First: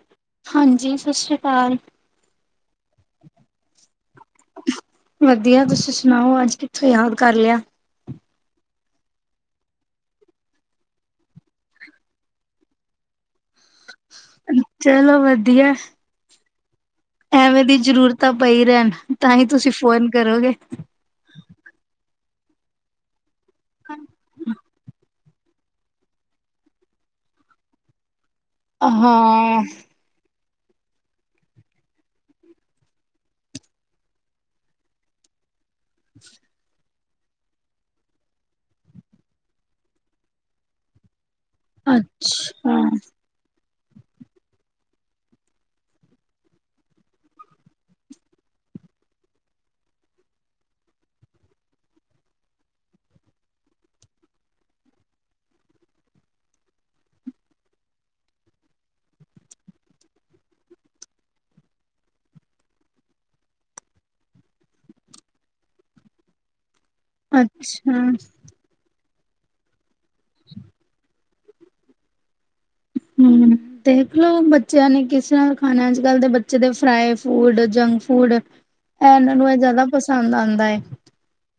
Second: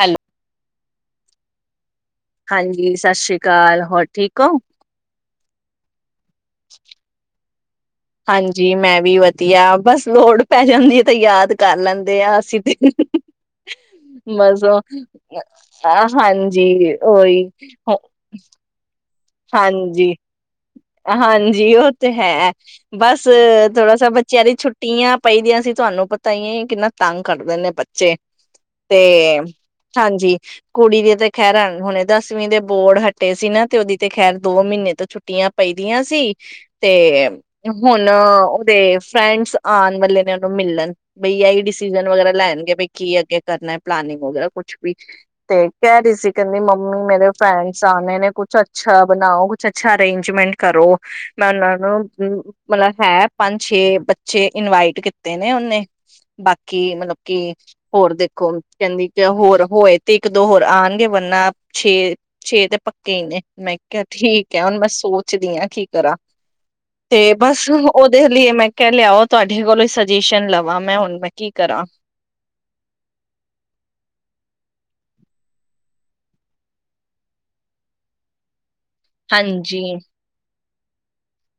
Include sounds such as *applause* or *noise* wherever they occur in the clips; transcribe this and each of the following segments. Hello. ਹਾਂਜੀ ਸਤਿ ਸ੍ਰੀ ਕਾਲ। ਹਾਂਜੀ ਸਤਿ ਸ੍ਰੀ ਕਾਲ। ਹੋਰ ਠੀਕ ਔ? ਵਧੀਆ। ਤੁਸੀ ਸੁ ਨਾਔ? ਅੱਜ ਕਿੱਥੋਂ ਯਾਦ ਕਰ ਲਿਆ। ਹਾਂਜੀ ਮੈਂ ਵੀ ਵਧੀਆ। ਬਸ ਲੋੜ ਪੈ ਜਾਂਦੀ ਏ ਤੇ ਯਾਦ ਕਰ ਲੈਂਦੇ ਆਂ, ਅਸੀਂ ਤੇ। ਮੈਂ ਸੋ ਚਲੋ ਵਧੀਆ ਖਾਨਾ ਖਾ ਰੀ ਜੀ। ਐਵੇਂ ਦੀ ਜ਼ਰੂਰਤਾਂ ਪਈ ਰੈਨ ਤਾਂ ਹੀ ਤੁਸੀਂ ਫੋਨ ਕਰੋਗੇ। ਜੀ, ਔ ਤੇ ਹੈ, ਬਸ ਫ ਥੋੜਾ ਸਾ ਬੱਚਿਆਂ ਦੀ ਛੁੱਟੀਆਂ ਪਈ ਦੀਆਂ ਸੀ ਤੁਆਨੂੰ ਪਤਾ ਈ ਏ ਕਿੰਨਾ ਤੰਗ ਕਰਦੇ ਨੇ ਬੱਚੇ। ਤੇ ਹਾਂ ਹਾਂਜੀ ਕੁੜੀ ਦੀ ਤੇ ਖਹਿਰਾਂ ਹੁਣੇ ਦਸਵੀਂ ਦੇ ਬੋਰਡ ਹਟੇ ਸੀ ਨਾ ਤੇ ਉਹਦੀ ਤੇ ਖੈਰ ਦੋ ਮਹੀਨੇ ਤੋਂ ਛੁੱਟੀਆਂ ਪਈਦੀਆਂ ਸੀ। ਤੇ ਹੁਣ ਓਦੇ ਫਰੈਂਡਸ ਆਣ ਵਾਲੇ ਨੇ ਉਹਨੂੰ ਮਿਲਣ ਬਈ ਇਹੀ ਡਿਸੀਜਨ ਵਗੈਰਾ ਲੈਣਗੇ ਅੱਛਾ ਬੀ ਕੀ ਅੱਗੇ ਕਰਨਾ। ਪੈਲਿੰਗ ਵਗੈਰਾ ਕੁਛ ਵੀ ਤੇ ਕਹਿ ਰਹੀ ਸੀ ਕਹਿੰਦੀ ਮੰਮੀ ਮੇਰੇ ਫਰੈਂਡਸ ਆਣੇ ਨੇ ਕੁਛ ਅਛਾ ਬਣਾਓ ਕੁਛ ਅੱਛਾ ਅਰੇਂਜਮੈਂਟ ਕਰੋ ਮੈਂ ਉਹਨਾਂ ਨੂੰ ਮਤਲਬ ਹੈ ਪੰਜ ਛੇ ਬੱਚੇ ਇਨਵਾਈਟ ਕੀਤੇ ਨੇ ਉਹਨੇ ਬਾਕੀ ਮਤਲਬ ਕਿ ਹੋਰ ਦੇਖੋ ਕਹਿੰਦੀ ਹੋਰ ਹੋਏ ਤੇ ਇੱਕ ਦੋ ਹੋਰ ਆਣਗੇ ਵਰਨਾ ਛੇ ਛੇ ਤੇ ਪੱਕੇ ਹੀ ਨੇ। ਮੈਂ ਕਿਹਾ ਠੀਕ ਹੈ ਹੁਣ ਮੈਂ ਸੋਚਦੀ ਹਾ ਕੀ ਕਰਾਂ। ਤੇ ਬਸ ਅੱਛਾ ਉਹਦੇ ਲਈ ਮੈਂ ਕਹਿ ਲਿਆ ਉਹ ਤੁਹਾਡੇ ਕੋਲੋਂ ਸਜੈਸ਼ਨ ਲਵਾਂ ਮੈਂ ਹੁਣ ਮੈਂ ਕੀ ਕਰਾਂ। ਹੂੰ ਦੇਖਲੋ ਬੱਚਿਆਂ ਨੇ ਕਿਸ ਤਰ੍ਹਾਂ ਖਾਣਾ ਅੱਜ ਕੱਲ੍ਹ ਦੇ ਬੱਚੇ ਦੇ ਫਰਾਈ ਫੂਡ ਜੰਕ ਫੂਡ ਇਹ ਇਹਨਾਂ ਨੂੰ ਇਹ ਹਾਂਜੀ ਜ਼ਿਆਦਾ ਪਸੰਦ ਆਦਾ ਏ।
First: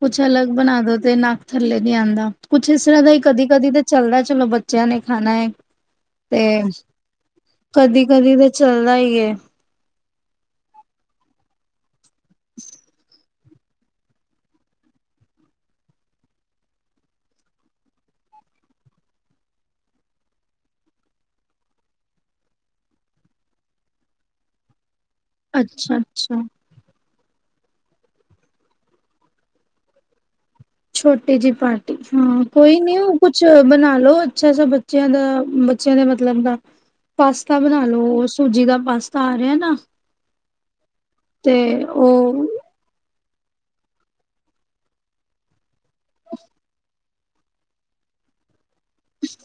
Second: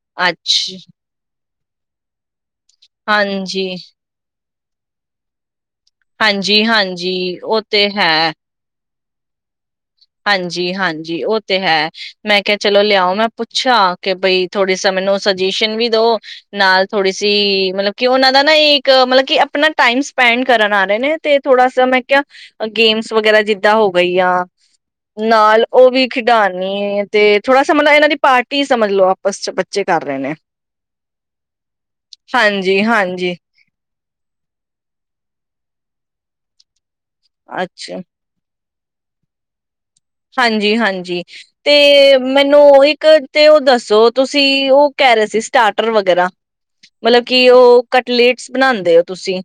ਕੁਛ ਅਲੱਗ ਅੱਛ ਬਣਾ ਦੋ ਤੇ ਨਾ ਥੱਲੇ ਨਹੀਂ ਆਂਦਾ। ਕੁਛ ਇਸ ਤਰ੍ਹਾਂ ਦਾ ਹੀ ਕਦੀ ਹਾਂਜੀ ਕਦੀ ਤਾਂ ਚੱਲਦਾ ਚਲੋ ਬੱਚੇ ਬੱਚਿਆਂ ਨੇ ਖਾਣਾ ਏ ਹਾਂਜੀ ਹਾਂਜੀ ਉਹ ਤੇ ਹੈ। ਕਦੀ ਤੇ *inaudible* ਹਾਂਜੀ ਹਾਂਜੀ ਉਹ ਤੇ ਹੈ ਮੈਂ ਕਿਹਾ ਚਲੋ ਲਿਆਓ ਮੈਂ ਪੁੱਛਾ ਕੇ ਬਈ ਥੋੜੀ ਸ ਮੈਨੂੰ ਸਜੇਸ਼ਨ ਵੀ ਦੋ ਨਾਲ ਥੋੜੀ ਸੀ ਮਤਲਬ ਕੀ ਓਹਨਾ ਦਾ ਨਾ ਇੱਕ ਮਤਲਬ ਕੀ ਆਪਣਾ ਟਾਈਮ ਸਪੈਂਡ ਕਰਨ ਆ ਰਹੇ ਨੇ ਤੇ ਥੋੜਾ ਸ ਮੈਂ ਕਿਹਾ ਗੇਮਸ ਵਗੈਰਾ ਜਿਦਾਂ ਹੋ ਗਈ ਆ। ਨਾਲ ਉਹ ਅੱਛਾ ਵੀ ਅੱਛਾ ਖਿਡਾਨੀ ਤੇ ਥੋੜਾ ਸਾ ਇਹਨਾਂ ਦੀ ਪਾਰਟੀ ਸਮਝ ਲੋ ਆਪਸ ਚ ਬੱਚੇ ਕਰ ਰਹੇ ਨੇ। ਛੋਟੀ ਜਿਹੀ ਪਾਰਟੀ ਹਾਂ ਕੋਈ ਨੀ ਹਾਂਜੀ-ਹਾਂਜੀ, ਕੁਛ ਬਣਾ ਲੋ ਅੱਛਾ ਸ ਬੱਚਿਆਂ ਦਾ ਬੱਚਿਆਂ ਦਾ ਮਤਲਬ ਦਾ। ਪਾਸਤਾ ਬਣਾ ਅੱਛਾ ਲੋ ਸੂਜੀ ਦਾ ਪਾਸਤਾ ਆ ਰਿਹਾ ਨਾ ਹਾਂਜੀ ਹਾਂਜੀ ਤੇ ਮੈਨੂੰ ਇੱਕ ਤੇ ਉਹ ਦੱਸੋ ਤੁਸੀਂ ਉਹ ਕਹਿ ਰਹੇ ਸੀ ਸਟਾਰਟ ਰ ਵਗੈਰਾ ਮਤਲਬ ਕਿ ਉਹ ਕਟਲੇਟਸ ਬਣਾਉਂਦੇ ਹੋ ਤੁਸੀਂ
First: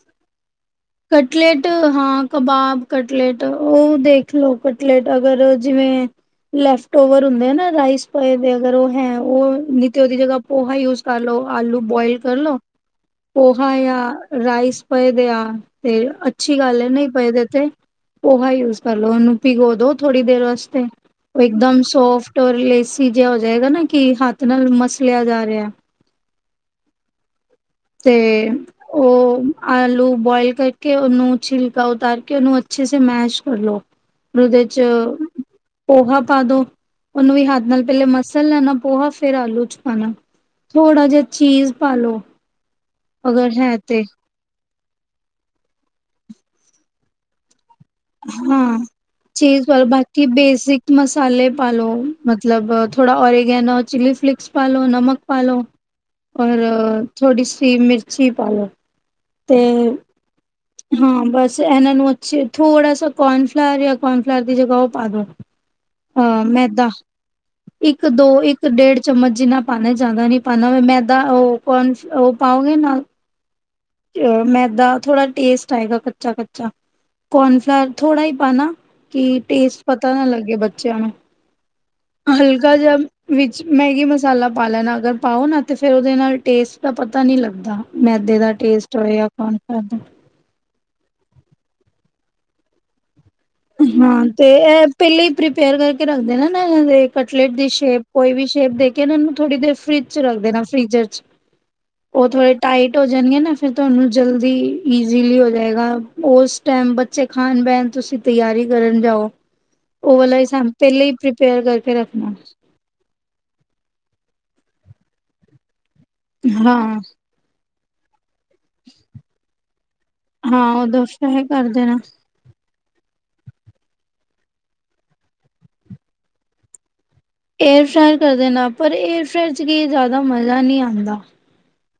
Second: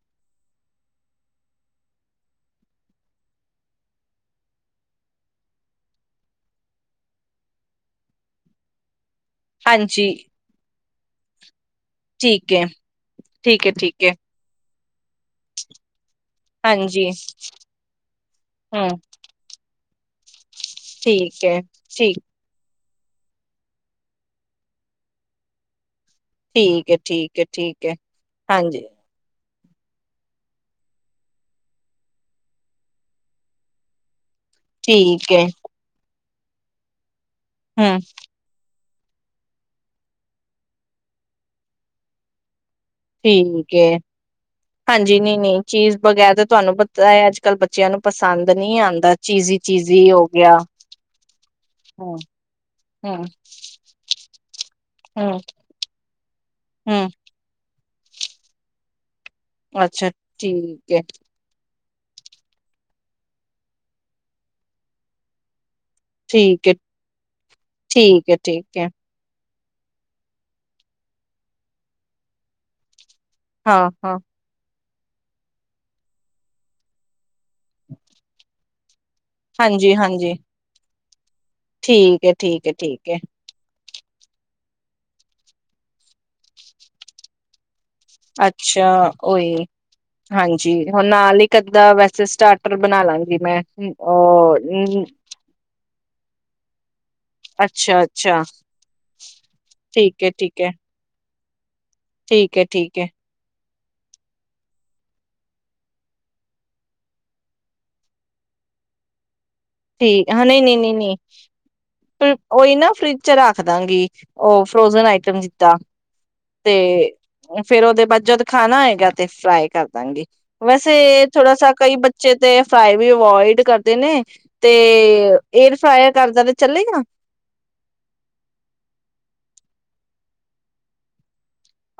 ਕਟਲੇਟ ਹਾਂ ਕਬਾਬ ਕਟਲੇਟ ਉਹ ਦੇਖ ਲੋ ਕਟਲੇਟ ਅਗਰ ਜਿਵੇਂ ਲੈਫਟ ਓਵਰ ਹੁੰਦੇ ਆ ਨਾ ਰਾਈਸ ਪਾਏ ਦੇ ਅਗਰ ਉਹ ਹੈ ਉਹ ਨੀ ਤੇ ਹਾਂਜੀ ਉਹਦੀ ਜਗ੍ਹਾ ਪੋਹਾ ਯੂਜ਼ ਕਰ ਲੋ ਆਲੂ ਬੋਇਲ ਕਰ ਠੀਕ ਲੋ ਹੈ ਠੀਕ ਹੈ ਪੋਹਾ ਯਾ ਠੀਕ ਹੈ ਰਾਈਸ ਪਏਦੇ ਆ ਤੇ ਅੱਛੀ ਗੱਲ ਏ ਨਹੀਂ ਹਾਂਜੀ ਪਏਦੇ ਤੇ ਪੋਹਾ ਯੂਜ ਹਮ ਕਰਲੋ ਉਹਨੂੰ ਭਿਗੋ ਦੋ ਥੋੜੀ ਦੇਰ ਵਸ *inaudible* ਉਹ ਠੀਕ ਹੈ ਇੱਕਦਮ ਠੀਕ ਸੋਫਟ ਔਰ ਲੇਸ ਭੀਜਿਆ ਹੋ ਜਾਏਗਾ ਨਾ ਕਿ ਹੱਥ ਨਾਲ ਮਸਲਿਆ ਜਾ ਰਿਹਾ ਠੀਕ ਏ ਠੀਕ ਹੈ ਠੀਕ ਹੈ ਤੇ ਹਾਂਜੀ ਉਹ ਆਲੂ ਬੁਇਲ ਕਰਕੇ ਉਹਨੂੰ ਛਿਲਕਾ ਉਤਾਰ ਕੇ ਉਹਨੂੰ ਅੱਛੇ ਸ ਮੈਸ਼ ਕਰ ਲੋ ਉਹਦੇ ਚ ਠੀਕ ਹੈ ਪਹਾ ਪਾਦੋ ਉਹਨੂੰ ਵੀ ਹੱਦ ਨਾਲ ਹਮ ਪਹਿਲੇ ਮਸਲ ਲੈਣਾ ਪੋਹਾ ਫੇਿਰ ਆਲੂ ਚ ਪਾਣਾ ਥੋੜਾ ਜਿਹਾ ਚੀਜ਼ ਪਾਾਲੋ ਅਗਰ ਹੈ ਤੇ ਹਾਂਜੀ ਨਹੀਂ ਨਹੀਂ ਚੀਜ਼ ਵਗੈਰ ਤਾਂ ਤੁਹਾਨੂੰ ਪਤਾ ਹੈ ਅੱਜ ਕੱਲ੍ਹ ਬੱਚਿਆਂ ਨੂੰ ਪਸੰਦ ਹਾਂ ਨਹੀਂ ਆਉਂਦਾ ਚੀਜ਼ੀ ਚੀਜ਼ ਪਾੋ ਚੀਜ਼ੀ ਹੋ ਬਾਕੀ ਗਿਆ ਬੇਸਿਕ ਮਸਾਲੇ ਪਾ ਲ ਲੋ ਹਮ ਮਤਲਬ ਥੋੜਾ ਹਮ ਓਰਗੈਨਾ ਚਲੀ ਫਲਿਕਸ ਪਾ ਲ ਲੋ ਨਮਕ ਹਮ ਪਾ ਲ ਲੋ ਔਰ ਹਮ ਥੋੜੀ ਸੀ ਮਿਰਚ ਸ਼ੀ ਪਾਾਲੋ ਅੱਛਾ ਠੀਕ ਹੈ ਹਾਂ ਬੱਸ ਇਹਨਾਂ ਨੂੰ ਅੱਛੇ ਥੋੜਾ ਸ ਕੋਰਨਫਲਾਵਰ ਜਾਂ ਕੋਰਨਫਲਾਵਰ ਦੀ ਜਗ੍ਹਾ ਉਹ ਪਾ ਦੋ ਅਾਂ ਠੀਕ ਹੈ ਮੈਦਾ ਇੱਕ ਦੋ ਠੀਕ ਹੈ ਇੱਕ ਠੀਕ ਹੈ ਡੇਢ ਚਮਚ ਜਿੰਨਾ ਪਾਉਣਾ ਜਿਆਦਾ ਨਹੀਂੀ ਪਾਉਦਾ ਮੈਦਾ ਉਹ ਕੌਣ ਉਹ ਪਾਓਗੇ ਨਾਲ ਹਾਂ ਹਾਂ ਅ ਮੈਦਾਾਂ ਥੋੜਾ ਟੇਸਟ ਆਏਗਾ ਕੱਚਾ ਕੱਚਾ ਕੋਨਫਲਾਵਰ ਥੋੜਾ ਹੀ ਪਾਣਾ ਕੀ ਟੇਸਟ ਹਾਂਜੀ ਪਤਾ ਨਾ ਹਾਂਜੀ ਲੱਗੇ ਬੱਚਿਆਂ ਨੂੰ ਠੀਕ ਹੈ ਠੀਕ ਹੈ ਹਲਕਾ ਜਿਹਾ ਠੀਕ ਹੈ ਵਿੱਚ ਮੈਗੀ ਮਸਾਲਾ ਪਾ ਲੈਣਾ ਅਗਰ ਪਾਓ ਨਾ ਤਾਂ ਫਿਰ ਉਹਦੇ ਨਾਲ ਟੇਸਟ ਦਾ ਪਤਾ ਨਹੀਂ ਲੱਗਦਾ ਮੈਦੇ ਦਾ ਟੇਸਟ ਹੋਏ ਕੌਣ ਕਰਦਾ ਜੀ ਹੁਣ ਨਾਲ ਹੀ ਅੱਧਾਂ ਵੈਸੇ ਸਟਾਰਟਰ ਬਣਾ ਲਾਂਗੇ ਹਾਂ ਤੇ ਇਹ ਪਹਿਲੇਾਂ ਹੀ ਪ੍ਰੀਪੇਅਰ ਕਰਕੇ ਰੱਖਦੇ ਨਾ ਨਾ ਇਹਨਾਂ ਦੇ ਕਟਲੇਟ ਦੀ ਅੱਛਾ, ਸ਼ੇਪ ਕੋਈ ਅੱਛਾ ਵੀ ਸ਼ੇਪ ਦੇ ਕੇ ਇਹ ਨੂੰ ਥੋੜੀ ਦੇਰ ਫਰਿਜ ਚ ਠੀਕ ਹੈ, ਰੱਖ ਠੀਕ ਦੇਣਾ ਹੈ, ਫ੍ਰੀਜ਼ਰ ਚ ਉਹ ਥੋੜੇ ਠੀਕ ਹੈ, ਟਾਈਟ ਠੀਕ ਹੋ ਹੈ, ਜਾਣਗੇ ਨਾ ਫਿਰ ਤੁਹਾਨੂੰ ਜਲਦੀ ਈਜ਼ੀਲੀ ਹੋ ਜਾਏਗਾ ਉਸ ਟਾਈਮ ਬੱਚੇ ਖਾਣ ਪਹਿਣ ਤੁਸੀਂ ਤਿਆਰੀ ਕਰਨ ਜਾਓ ਉਹ ਠੀਕ ਵਾਲਾ ਹਾਂ ਹੀ ਨਹੀਂ ਸਾਨੂੰ ਨਹੀਂ ਨਹੀਂ ਪਹਿਲੇ ਹੀ ਪ੍ਰੀਪੇਅਰ ਕਰਕੇ ਰੱਖਣਾ ਨਹੀਂ ਉਹੀ ਨਾ ਫਰਿਜ ਚ ਰੱਖਦਾਂਗੀ ਉਹ ਫਰੋਜਨ ਆਈਟਮ ਜਿੱਤਾ ਹਾਂ ਫੇਰ ਉਹਦੇ ਬੱਜਦ ਖਾਣਾ ਹੈਗਾ ਤੇ ਫਰਾਈ ਕਰ ਦਾਂਗੇ। ਹਾਂ ਉਦੋਂ ਵੈਸੇ ਫਰਾਈ ਥੋੜਾ ਸ ਕਰ ਦੇਣਾ ਕਈ ਬੱਚੇ ਤੇ ਫਰਾਈ ਵੀ ਅਵੋਇਡ ਕਰ ਤੇ ਨੇ ਤੇ ਏਅਰ ਫਾਇਰ ਕਰਦਾ ਤੇ ਚੱਲੇਗਾ। ਏਅਰ ਫੈਰ ਕਰਦੇ ਨੇ ਪਰ ਏਅਰ ਫੈਰ ਚ ਕੀ ਜ਼ਿਆਦਾ ਮਜ਼ਾ ਨਹੀਂ ਆਉਂਦਾ।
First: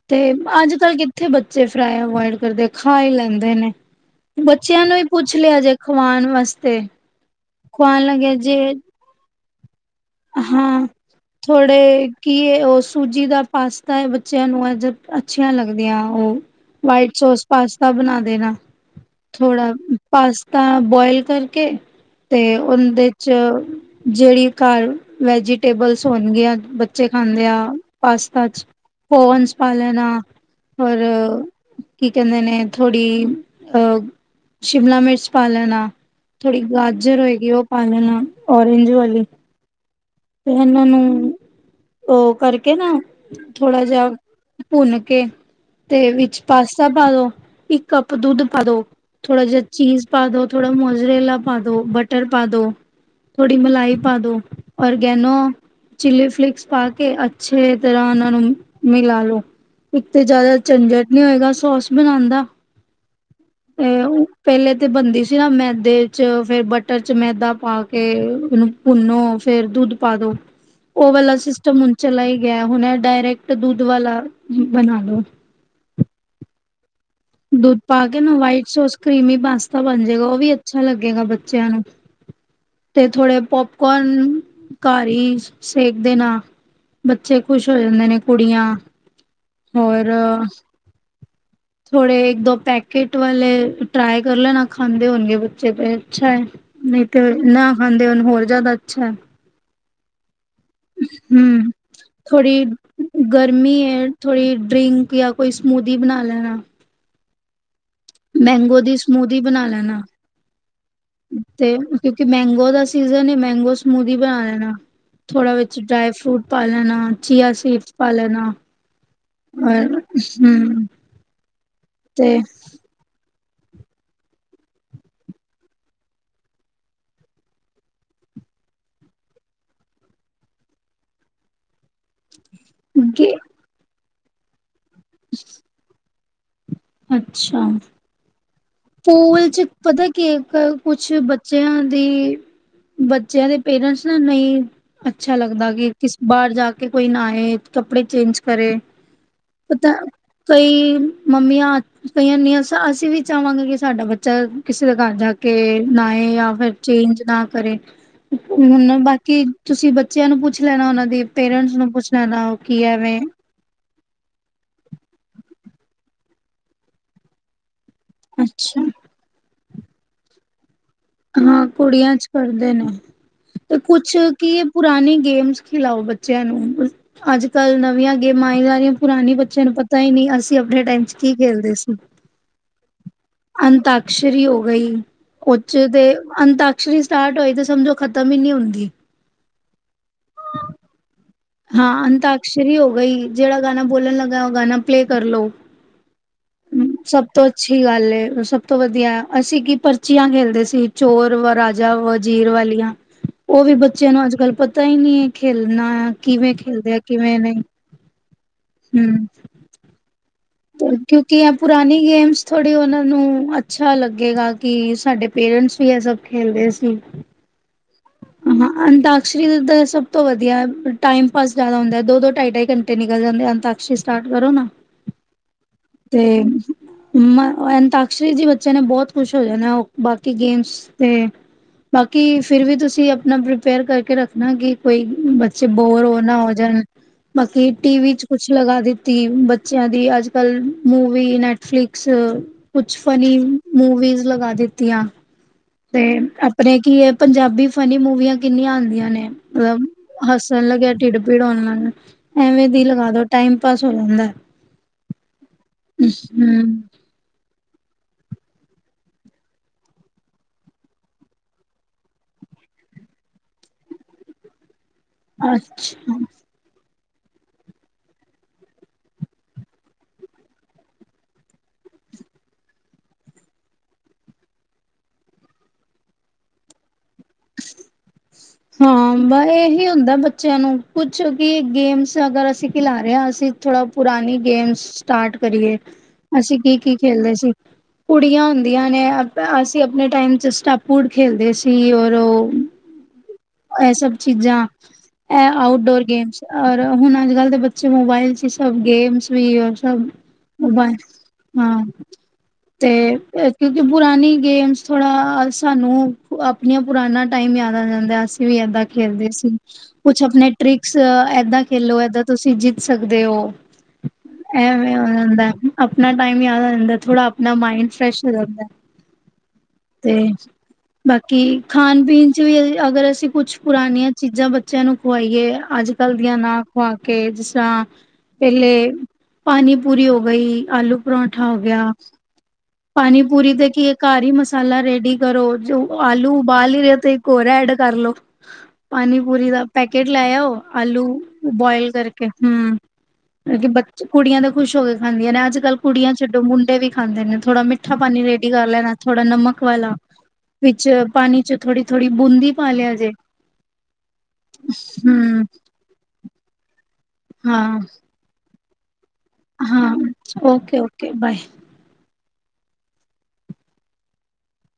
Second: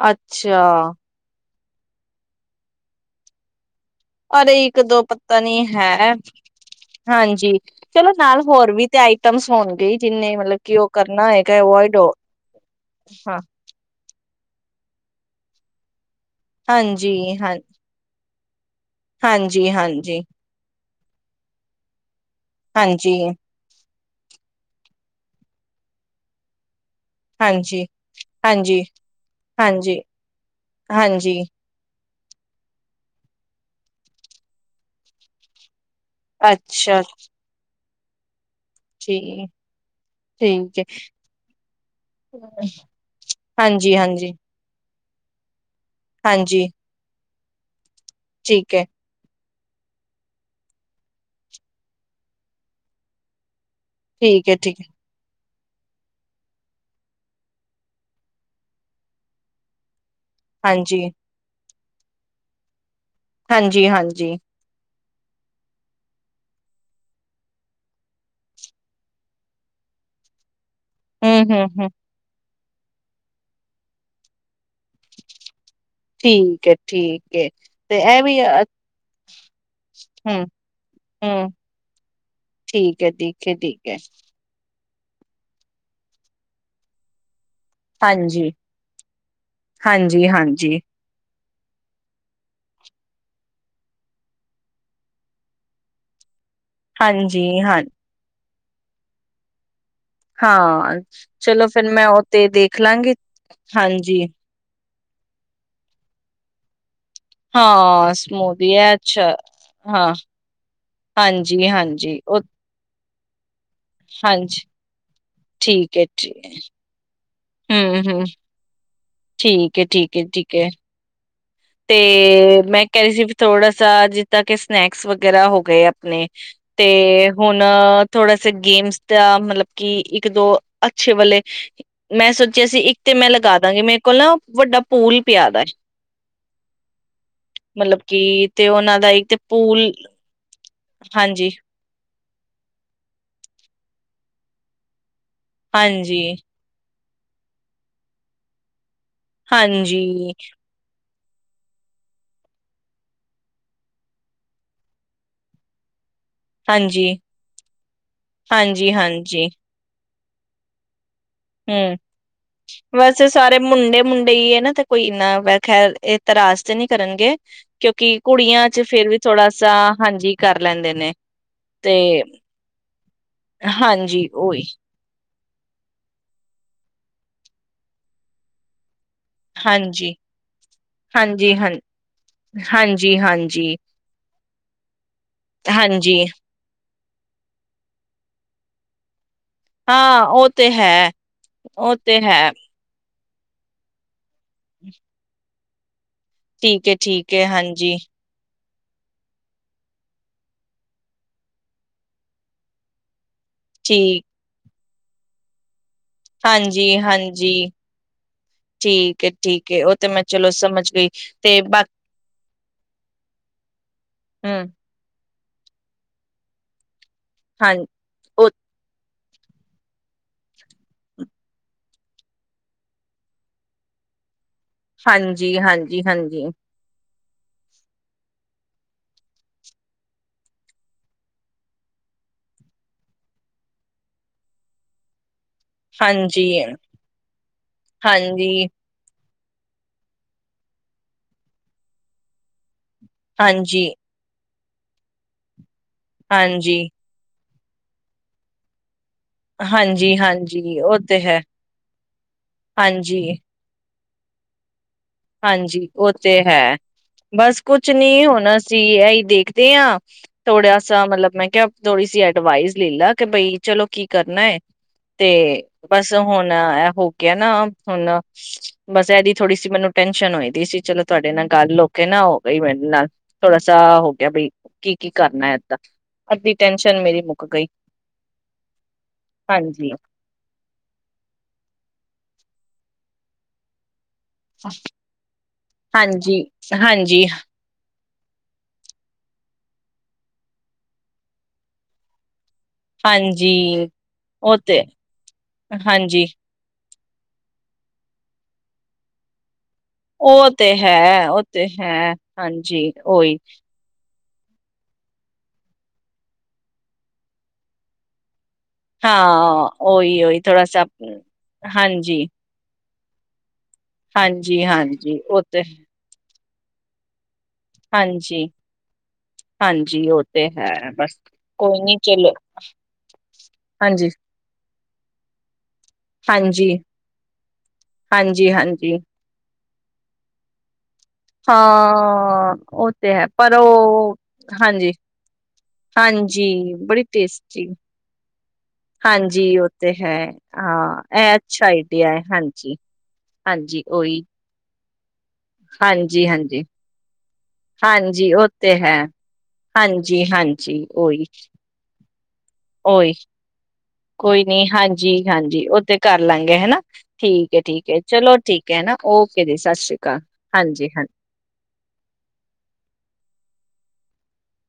ਤੇ ਅੱਛਾ, ਅੱਜ ਕਲ ਕਿੱਥੇ ਬੱਚੇ ਤੇ ਫਰਾਈ ਅਵਇਡ ਕਰਦੇ ਖਾ ਹੀ ਲੈਂਦੇ ਨੇ। ਅਰੇ ਇੱਕ ਬੱਚਿਆਂ ਨੂੰ ਦੋ ਵੀ ਪੁੱਛ ਪਤਾ ਲਿਆ ਜੇ ਖਵਾਣ ਵਾਸਤੇ। ਜੀ, ਖਵਾਉਣ ਚਲੋ ਲੱਗਿਆ ਨਾਲ ਜੇ ਹੋਰ ਵੀ ਤੇ ਆਈਟਮਸ ਹੁੰਦੀ ਹਾਂ ਥੋੜੇ ਹੋ ਕੀ ਉਹ ਸੂਜੀ ਹਾਂ। ਦਾ ਪਾਸਤਾ ਹੈ ਬੱਚਿਆਂ ਨੂੰ ਅ ਜਦ ਅੱਛੀਆਂ ਲੱਗਦੀਆਂ। ਵਾਈਟ ਹਾਂਜੀ ਸੋਸ ਹਾਂ ਪਾਸਤਾ ਬਣਾ ਦੇ ਨਾ ਹਾਂਜੀ ਥੋੜਾ ਹਾਂਜੀ ਪਾਸਤਾ ਬੋਆਇਲ ਕਰਕੇ ਤੇ ਉਹਦੇ ਹਾਂਜੀ ਚ ਜਿਹੜੀ ਘਰ ਵੈਜੀਟੇਬਲਸ ਹੋਣਗੀਆਂ ਬੱਚੇ ਖਾਂਦੇ ਆ ਹਾਂਜੀ ਪਾਸਤਾ ਚ। ਹਾਂਜੀ ਓਵਨ ਚ ਪਾ ਹਾਂਜੀ ਲੈਣਾ ਹੋਰ ਹਾਂਜੀ ਕੀ ਕਹਿੰਦੇ ਨੇ ਥੋੜ੍ਹੀ ਅਹ ਸ਼ਿਮਲਾ ਮਿਰਚ ਪਾ ਲੈਣਾ ਥੋੜੀ ਅੱਛਾ ਗਾਜਰ ਹੋਏਗੀ ਉਹ ਪਾ ਲੈਣਾ ਔਰਂਜ ਵਾਲੀ ਠੀਕ ਤੇ ਠੀਕ ਇਹਨਾਂ ਹੈ। ਨੂੰ ਉਹ ਕਰਕੇ ਨਾ ਥੋੜਾ ਹਾਂਜੀ ਜਿਹਾ ਹਾਂਜੀ ਭੁੰਨ ਕੇ ਤੇ ਵਿੱਚ ਹਾਂਜੀ ਪਾਸਤਾ ਪਾ ਦੋ ਇੱਕ ਕੱਪ ਦੁੱਧ ਪਾ ਠੀਕ ਦੋ ਹੈ ਥੋੜਾ ਜਿਹਾ ਚੀਜ਼ ਪਾ ਦੋ, ਥੋੜਾ ਮੋਜਰੇਲਾ ਪਾ ਦੋ, ਬਟਰ ਪਾ ਦੋ, ਥੋੜਾ ਮਲਾਈ ਪਾ ਦੋ ਠੀਕ ਹੈ ਠੀਕ ਹੈ ਚੀਲੀਫਲੇਕਸ ਪਾ ਕੇ ਅੱਛੇ ਤਰ੍ਹਾਂ ਉਹਨਾਂ ਨੂੰ ਮਿਲਾ ਲੋੋ ਇੱਕ ਤੇ ਜਿਆਦਾ ਹਾਂਜੀ। ਝੰਜਟ ਨ ਹੋਏਗਾ ਸੋਸ ਬਣਾਦਾ ਹਾਂਜੀ ਤੇ ਹਾਂਜੀ ਪਹਿਲੇ ਤੇ ਬੰਦੀ ਨਾ ਮੈਦੇ ਚ ਫੇਰ ਬਟਰ ਚ ਮੈਦਾ ਪਾ ਕੇ ਉਹਨੂੰ ਭੁੰਨੋ ਫੇਰ ਦੁੱਧ ਪਾਦੋ। ਉਹ ਵਾਲਾ ਹਮ ਹਮ ਸਿਸਟਮ ਹਮ ਹੁਣ ਚਲਾ ਗਿਆ ਹੁਣ ਡਾਇਰੈਕਟ ਦੁੱਧ ਵਾਲਾ ਬਣਾ ਲੋੋ। ਠੀਕ ਹੈ ਠੀਕ ਹੈ। ਦੁੱਧ ਪਾ ਤੇ ਕੇ ਇਹ ਨਾ ਵੀ ਵਾਈਟ ਹਮ ਸੋਸ ਕਰੀਮੀ ਪਾਸਤਾ ਬਣ ਜਾਏਗਾ ਉਹ ਵੀ ਅੱਛਾ ਲੱਗੇਗਾ ਹਮ ਬੱਚਿਆਂ ਨੂੰ ਠੀਕ ਤੇ ਹੈ ਥੋੜੇ ਠੀਕ ਹੈ ਠੀਕ ਹੈ ਪੋਪਕੋਰਨ ਘਰ ਹੀ ਸੇਕਦੇ ਨਾ ਬੱਚੇ ਖੁਸ਼ ਹੋ ਜਾਂਦੇ ਨੇ ਹਾਂਜੀ। ਕੁੜੀਆਂ ਹੋਰ ਹਾਂਜੀ ਹਾਂਜੀ ਥੋੜੇ ਇੱਕ ਦੋ ਪੈਕੇਟ ਵਾਲੇ ਟਰਾਈ ਕਰ ਲੈਣਾ ਖਾਂਦੇ ਹੋਣਗੇ ਬੱਚੇ ਤੇ ਅੱਛਾ ਹੈ। ਨਹੀਂ ਤੇ ਹਾਂਜੀ ਨਾ ਹਾਂ ਖਾਂਦੇ ਉਹਨੂੰ ਹੋਰ ਜ਼ਿਆਦਾ ਅੱਛਾ ਹਾਂ ਚਲੋ ਹਮ ਫਿਰ ਮੈਂ ਉਹ ਤੇ ਥੋੜੀ ਦੇਖ ਲਾਂਗੀ ਗਰਮੀ ਹੈ ਹਾਂਜੀ। ਥੋੜੀ ਡਰਿੰਕ ਜਾਂ ਕੋਈ ਸਮੂਦੀ ਬਣਾ ਲੈਣਾ। ਹਾਂ ਸਮੂਦੀ ਮੈਂਗੋ ਹੈ ਦੀ ਅੱਛਾ ਸਮੂਦੀ ਬਣਾ ਲੈਣਾ। ਹਾਂ ਤੇ ਹਾਂਜੀ ਹਾਂਜੀ ਕਿਉਂਕਿ ਉਹ ਮੈਂਗੋ ਦਾ ਸੀਜ਼ਨ ਹੈ ਮੈਂਗੋਸ ਸਮੂਦੀ ਹੀ ਬਣਾ ਹਾਂਜੀ ਦੇਣਾ। ਥੋੜ੍ਹਾ ਵਿੱਚ ਠੀਕ ਹੈ ਡਰਾਈ ਫਰੂਟ ਪਾ ਲੈਣਾ ਚੀਆਸੀਡਸ ਹਮ ਪਾ ਹਮ ਲੈਣਾ ਠੀਕ ਹੈ ਹੋਰ ਠੀਕ ਹੈ ਠੀਕ ਹੈ ਹੂੰ ਤੇ ਮੈਂ ਕਹਿ ਰਹੀ ਸੀ ਥੋੜਾ ਸਾ ਜਿੱਦਾਂ ਕਿ ਸਨੈਕਸ ਵਗੈਰਾ ਹੋ ਗਏ ਆਪਣੇ ਤੇ ਹੁਣ ਥੋੜਾ ਸਾ ਗੇਮਸ ਦਾ ਮਤਲਬ ਕਿ ਇੱਕ ਦੋ ਅੱਛੇ ਵਾਲੇ ਮੈਂ ਸੋਚ ਅਸੀਂ ਇੱਕ ਤੇ ਮੈਂ ਗੇ ਲਗਾ ਦਾਂਗੀ ਮੈ ਕੋਲਾਂ ਵੱਡਾ ਪੂਲ ਪਿ ਆਦਾ ਵਾ। ਅੱਛਾ ਤੇ ਉਹਨਾਂ ਦਾ ਇੱਕ ਤੇ ਪੂਲ ਚ ਪਤਾ ਕੀ ਕੁਛ ਹਾਂਜੀ ਬੱਚਿਆਂ ਦੀ ਬੱਚਿਆਂ ਦੇ ਪੇਰੈਂਟਸ ਨਾ ਨਹੀਂ ਅੱਛਾ ਲੱਗਦਾ ਕਿ ਕਿਸ ਹਾਂਜੀ ਬਾਹਰ ਜਾ ਕੇ ਕੋਈ ਨਾ ਆ ਕੱਪੜੇ ਚੇਂਜ ਕਰੇ ਪਤਾ ਹਾਂਜੀ, ਕਈ ਮੰਮੀ ਆ ਕਈਆਂਨੀ ਅਸੀਂ ਵੀ ਚਾਹਵਾਂਗੇ ਸਾਡਾ ਬੱਚਾ ਕਿਸੇ ਦੇ ਘਰ ਜਾ ਕੇ ਨਾ ਜਾਂ ਫਿਰ ਹਾਂਜੀ, ਚੇਂਜ ਨਾ ਕਰੇ ਹਾਂਜੀ, ਹੁਣ ਬਾਕੀ ਹਾਂਜੀ ਤੁਸੀਂ ਬੱਚਿਆਂ ਨੂੰ ਪੁੱਛ ਲੈਣਾ ਉਹਨਾਂ ਦੀ ਹਮ ਵੈਸੇ ਸਾਰੇ ਮੁੰਡੇ ਮੁੰਡੇ ਹੀ ਹੈ ਨਾ ਤੇ ਕੋਈ ਇਨਾ ਵੈਸੇ ਖੈਰ ਇਹਤਰਾਜ਼ ਤੇ ਨਹੀਂੀ ਕਰਨਗੇ ਕਿਉਂਕਿ ਕੁੜੀਆਂ ਚ ਅੱਛਾ ਫੇਰ ਵੀ ਥੋੜਾ ਹਾਂਜੀ ਕਰ ਲੈਂਦੇ ਨੇ ਹਾਂ ਤੇ ਕੁੜੀਆਂ ਚ ਕਰਦੇ ਨੇ ਤੇ ਕੁਛ ਹਾਂਜੀ ਕੀ ਓਈ ਹੈ ਪੁਰਾਣੀ ਗੇਮਸ ਖਿਲਾਓ ਬੱਚਿਆਂ ਨੂੰ ਅੱਜ ਕੱਲ ਨਵੀਆਂ ਗੇਮਾਂ ਆਇ ਜਾ ਰਹੀਆਂ ਨੇ ਪੁਰਾਣੇ ਬੱਚਿਆਂ ਨੂੰ ਪਤਾ ਹੀ ਹਾਂਜੀ, ਨਹੀਂ ਅਸੀਂ ਆਪਣੇ ਟਾਈਮ ਚ ਕੀ ਹਾਂਜੀ, ਹਾਂ ਖੇਲਦੇ ਸੀ ਹਾਂਜੀ ਹਾਂਜੀ, ਅੰਤਾਕਸ਼ਰੀ ਹੋ ਗਈ ਕੁੱਚ ਤੇ ਹਾਂਜੀ ਅੰਤਾਕਸ਼ਰੀ ਸਟਾਰਟ ਹੋਈ ਤੇ ਸਮਝੋ ਖਤਮ ਹੀ ਨਹੀਂੀ ਹੁੰਦੀ ਹਾਂ ਉਹ ਤੇ ਹੈ ਓ ਹਾਂ ਤੇ ਹੈ ਅੰਤਾਸ਼ਰੀ ਹੋ ਗਈ ਜਿਹੜਾ ਗਾਣਾ ਬੋਲਣ ਲਗਾ ਗਾਣਾ ਪਲੇ ਕਰ ਲੋ ਠੀਕ ਏ, ਸਭ ਠੀਕ ਏ ਤੋਂ ਅੱਛੀ ਹਾਂਜੀ ਗੱਲ ਸਭ ਸਭ ਤੋਂ ਵਧੀਆ ਅਸੀਂ ਕੀ ਪਰਚੀਆਂ ਖੇਲਦੇ ਸੀ ਚੋਰ ਵ ਰਾਜਾ ਵ ਜੀਰ ਵਾਲੀਆਂ ਉਹ ਵੀ ਬੱਚਿਆਂ ਨੂੰ ਠੀਕ ਅੱਜ ਕੱਲ੍ਹ ਤਾਂ ਹੀ ਨਹੀਂੀ ਖੇਲਣਾ ਕਿਵੇਂ ਹਾਂਜੀ, ਖੇਲਦੇ ਆ ਕਿਵੇਂ ਹਾਂਜੀ ਨਹੀਂ ਠੀਕ ਹਮ ਏ ਠੀਕ ਏ ਉਹ ਤੇ ਮੈਂ ਚਲੋ ਸਮਝ ਗਈ ਕਿਉਂਕਿ ਆ ਤੇ ਬਾ ਪੁਰਾਣੀ ਗੇਮਸ ਥੋੜ੍ਹੀ ਉਹਨਾਂ ਨੂੰ ਅੱਛਾ ਲੱਗੇਗਾ ਹੂੰ ਕਿ ਸਾਡੇ ਪੇਰੈਂਟਸ ਵੀ ਇਹ ਸਭ ਖੇਲਦੇ ਸੀ ਹਾਂ ਓ ਅਹਾਂ ਅਨਤਾ- ਕਸ਼ਰੀ ਦਾ ਸਭ ਤੋਂ ਵਧੀਆ, ਟਾਈਮ ਪਾਸ ਜ਼ਿਆਦਾ ਹੁੰਦੈ। ਦੋ ਦੋ ਢਾਈ ਢਾਈ ਘੰਟੇ ਨਿਕਲ ਜਾਂਦੇ ਅੰਤਾਕਸ਼ਰੀ ਸਟਾਰਟ ਕਰੋ ਨਾ ਹਾਂਜੀ, ਹਾਂਜੀ, ਹਾਂਜੀ। ਅਮ-ਅ ਅੰਤਾਕਸ਼ਰੀ ਚੇ ਬੱਚਿਆਂ ਨੇ ਬਹੁਤ ਖੁਸ਼ ਹੋ ਜਾਣਾ ਐ, ਅ ਬਾਕੀ ਗੇਮਸ ਤੇ ਬਾਕੀ ਫਿਰ ਵੀ ਤੁਸੀਂ ਆਪਣਾ ਪ੍ਰੀਪੇਅਰ ਕਰਕੇ ਰੱਖਣਾ ਕਿ ਕੋਈ ਅਮ-ਬ ਚੇ ਬੋਰ ਹੋ ਨਾ ਹੋ ਜਾਣ। ਬਾਕੀ ਟੀਵੀ ਚ ਕੁਛ ਹਾਂਜੀ, ਲਗਾ ਦਿੱਤੀ। ਅਮ ਬ ਬੱਚਿਆਂ ਦੀ ਅੱਜ ਕਲ ਮੂਵੀ, ਨੈਟਫਲਿਕਸ ਕੁਛ ਫਨੀ ਹਾਂਜੀ, ਹਾਂਜੀ, ਮੂਵੀਜ਼ ਲਗਾ ਦਿ। ਤੀਆਂ। ਤੇ ਆਪਣੇ ਹਾਂਜੀ, ਕੀ ਐ ਪੰਜਾਬੀ ਫ ਫਨੀ ਮੂਵੀਆਂ ਕਿੰਨੀਆਂ ਆਂਦੀਆਂ ਨੇ ਤਲਬ ਹਾਂਜੀ, ਹੱਸਣ ਹਾਂਜੀ ਲੱਗਿਆ, ਉਹ ਢਿੱਡ ਤੇ ਹੈ ਪੀੜ ਹੋਣ ਲ, ਐਵੇਂ ਦੀ ਲਗਾ ਹਾਂਜੀ, ਦੋ ਟਾਈਮ ਪਾਸ। ਹੋਂਦਾ ਐ। ਹਾਂਜੀ ਉਹ ਤੇ ਹੈ। ਬਸ ਕੁਛ ਨੀ ਹੁਣ ਚੀ ਏਹ ਈ ਦੇਖਦੇ ਆਂ, ਥੋੜੇਆ ਸਾ ਮਤਲਬ, ਮੈਂ ਕਿਆ ਥੋੜੀ ਸੀ ਐਡਵਾਈਸ ਲੈ ਲਾ, ਕੇ ਬਈ ਚਲੋ ਕੀ ਕਰਨਾ ਏ। ਤੇ ਬਸ ਅੱਛਾ ਹੁਣ ਏਹੋ ਕਿਆ ਨਾ ਹੁਣ, ਬਸ ਏਹਦੀ ਥੋੜੀ ਸੀ ਮੈਨੂੰ ਟੈਸ਼ਨ ਹੋਈ ਦੀ ਸੀ। ਚਲੋ ਤੁਹਾਡੇ ਨਾਲ ਗੱਲ ਹੋ ਕੇ ਨਾ ਹੋ ਗਈ ਮੇਰੇ ਨਾਲ। ਥੋੜਾ ਸਾ ਹੋ ਗਿਆ, ਬਈ ਕੀ ਕੀ ਕਰਨਾ ਐਦਾ। ਅੱਧੀ ਟੈਸ਼ਨ ਮੇਰੀ ਮੁੱਕ ਗਈ ਹਾਂ ਬਾ ਏਹੀ ਹਾਂਜੀ ਹੁੰਦਾ ਬੱਚਿਆਂ ਨੂੰ, ਕੁਛ ਕੀ ਗੇਮਸ ਅਗਰ ਅਸੀਂ ਖਿਲਾ ਰੇ ਆਂ, ਅਸੀਂ ਥੋੜਾ ਪੁਰਾਣੀ ਗੇਮਸ ਸਟਾਰਟ ਕਰੀਏ। ਹਾਂਜੀ ਅਸੀਂ ਕੀ ਕੀ ਹਾਂਜੀ ਖੇਲਦੇ ਸੀ। ਕੁੜੀਆਂ ਹੁੰਦੀਆਂ ਨੇ ਅ-ਬ-ਅਸ ਸੀਂ ਆਪਣੇ ਟਾਈਮ ਚ ਸਟੈਪੂਡ ਖੇਲਦੇ ਸੀ। ਔਰ ਰੋ ਹਾਂਜੀ ਏਹ ਸਭ ਉਹ ਚੀਜ਼ਾਂ, ਤੇ ਏਹ ਆਊਟਡੋਰ ਹਾਂਜੀ ਗੇਮਸ। ਅ ਹੁਣ ਅੱਜ ਕੱਲ੍ਹ ਦੇ ਬੱਚੇ ਮੋਬਾਇਲ ਚ ਈ ਸਭ ਗੇਮਸ ਵੀ, ਔਰ ਸਭ ਓਹ ਤੇ ਮੋਬਾਇਲ ਹੈ। ਉਹ ਤੇ ਹਾਂ ਹੈ, ਤੇ ਹਾਂਜੀ ਓ ਈ। ਕਿਉਂਕਿ ਪੁਰਾਣੀ ਗੇਮਸ ਥੋੜਾ ਸਾਨੂੰ ਆਪਣੀਆਂ ਪੁਰਾਣਾ ਟਾਈਮ ਯਾਦ ਆ ਜਾਂਦੈ, ਅਸੀਂ ਵੀ ਏਦਾਂ ਹਾਂ ਖੇਲਦੇ ਸੀ। ਕੁਛ ਉਹੀ ਉਹੀ ਆਪਣੇ ਥੋੜਾ ਸ ਟ੍ਰਿਕਸ ਏਦਾਂ ਖੇਲੋ ਏਦਾਂ ਹਾਂਜੀ ਤੁਸੀਂ ਜਿੱਤ ਸਕਦੇ ਓ। ਹਾਂਜੀ ਐਵੇਂ ਹੋ ਹਾਂਜੀ ਉਹ ਜਾਂਦੈ। ਤੇ ਅਪਨਾ ਟਾਈਮ ਆ ਜਾਂਦੈ ਥੋੜ੍ਹਾ ਅਪ ਨਾ ਮਾਇੰਡ ਫਰੈਸ਼ ਹੋ ਹਾਂਜੀ ਜਾਂਦਾ ਐ ਹਾਂਜੀ ਉਹ ਤੇ ਹੈ ਬਸ ਬਾਕੀ। ਕੋਈ ਨੀ ਖਾਣ ਪੀਣ ਚਲੋ ਚ ਵੀ ਅ ਅਗਰ ਅਸੀਂ ਕੁਛ ਹਾਂਜੀ ਪੁਰਾਣੀਆਂ ਚੀਜ਼ਾਂ ਬਚ ਚਲੋ ਪਵਾਈਏ ਅੱਜ ਕੱਲ੍ਹ ਦੀਆਂ ਨਾ ਹਾਂਜੀ ਖਆ ਕੇ ਜਿਸ ਤਰ੍ਹਾਂ ਹਾਂਜੀ ਪਹਿਲੇ ਹਾਂਜੀ ਪਾਣੀ ਪੂਰੀ ਹੋ ਗਈ ਆਲੂ ਹਾਂ ਉਹ ਤੇ ਹੈ ਪਾਣੀਪੂਰੀ ਪਰ ਤੇ ਕੀ ਉਹ ਘਰ ਹੀ ਮਸਾਲਾ ਹਾਂਜੀ ਰੇਡੀ ਕਰੋ ਜੋ ਆਲੂ ਹਾਂਜੀ ਉਬਾਲ ਹੀ ਰਹੇ ਬੜੀ ਤੇ ਗੋਰਾ ਟੇਸਟੀ ਐਡ ਕਰ ਲੋ ਹਾਂਜੀ ਪਾਣੀਪੂਰੀ ਦਾ ਉਹ ਤੇ ਪੈਕੇਟ ਹੈ ਲੈ ਆਓ ਹਾਂ ਆਲੂ ਇਹ ਅੱਛਾ ਬਆਇਲ ਆਈਡੀਆ ਹੈ ਕਰਕੇ ਹਾਂਜੀ ਹਮ ਬ ਹਾਂਜੀ ਉਹੀ ਕੁੜੀਆਂ ਤੇ ਖੁਸ਼ ਹੋ ਗ ਖਾਂਦੀਆਂ ਨੇ ਅੱਜ ਕੱਲ੍ਹ ਕੁੜੀਆਂ ਹਾਂਜੀ ਛੱਡੋ ਹਾਂਜੀ ਮੁੰਡੇ ਵੀ ਖਾਂਦੇ ਨੇ ਥੋੜਾ ਮਿੱਠਾ ਪਾਣੀ ਹਾਂਜੀ ਉਹ ਰੇਡੀ ਕਰ ਤੇ ਲੈਣਾ ਹੈ ਥੋੜਾ ਨਮਕ ਵਾਲਾ ਹਾਂਜੀ ਹਾਂਜੀ ਵਿੱਚ ਉਹੀ ਪਾਣੀ ਚ ਥੋੜੀ ਥੋੜ੍ਹੀ ਬੂੰਦੀ ਪਾ ਲਿਆ ਜੇ ਉਹੀ ਕੋਈ ਨੀ ਹਾਂਜੀ ਹੂੰ ਹਾਂਜੀ ਉਹ ਤੇ ਘ ਲਾਂ ਗ ਗਿਆ ਹਨਾ ਅੱਛ ਠੀਕ ਹੈ ਹਾਂ ਠੀਕ ਹੈ ਚਲੋ ਠੀਕ ਕਨਾ ਹਾਂ ਓਕੇ ਹਾਂਜੀ ਓਕੇ ਬਾਏ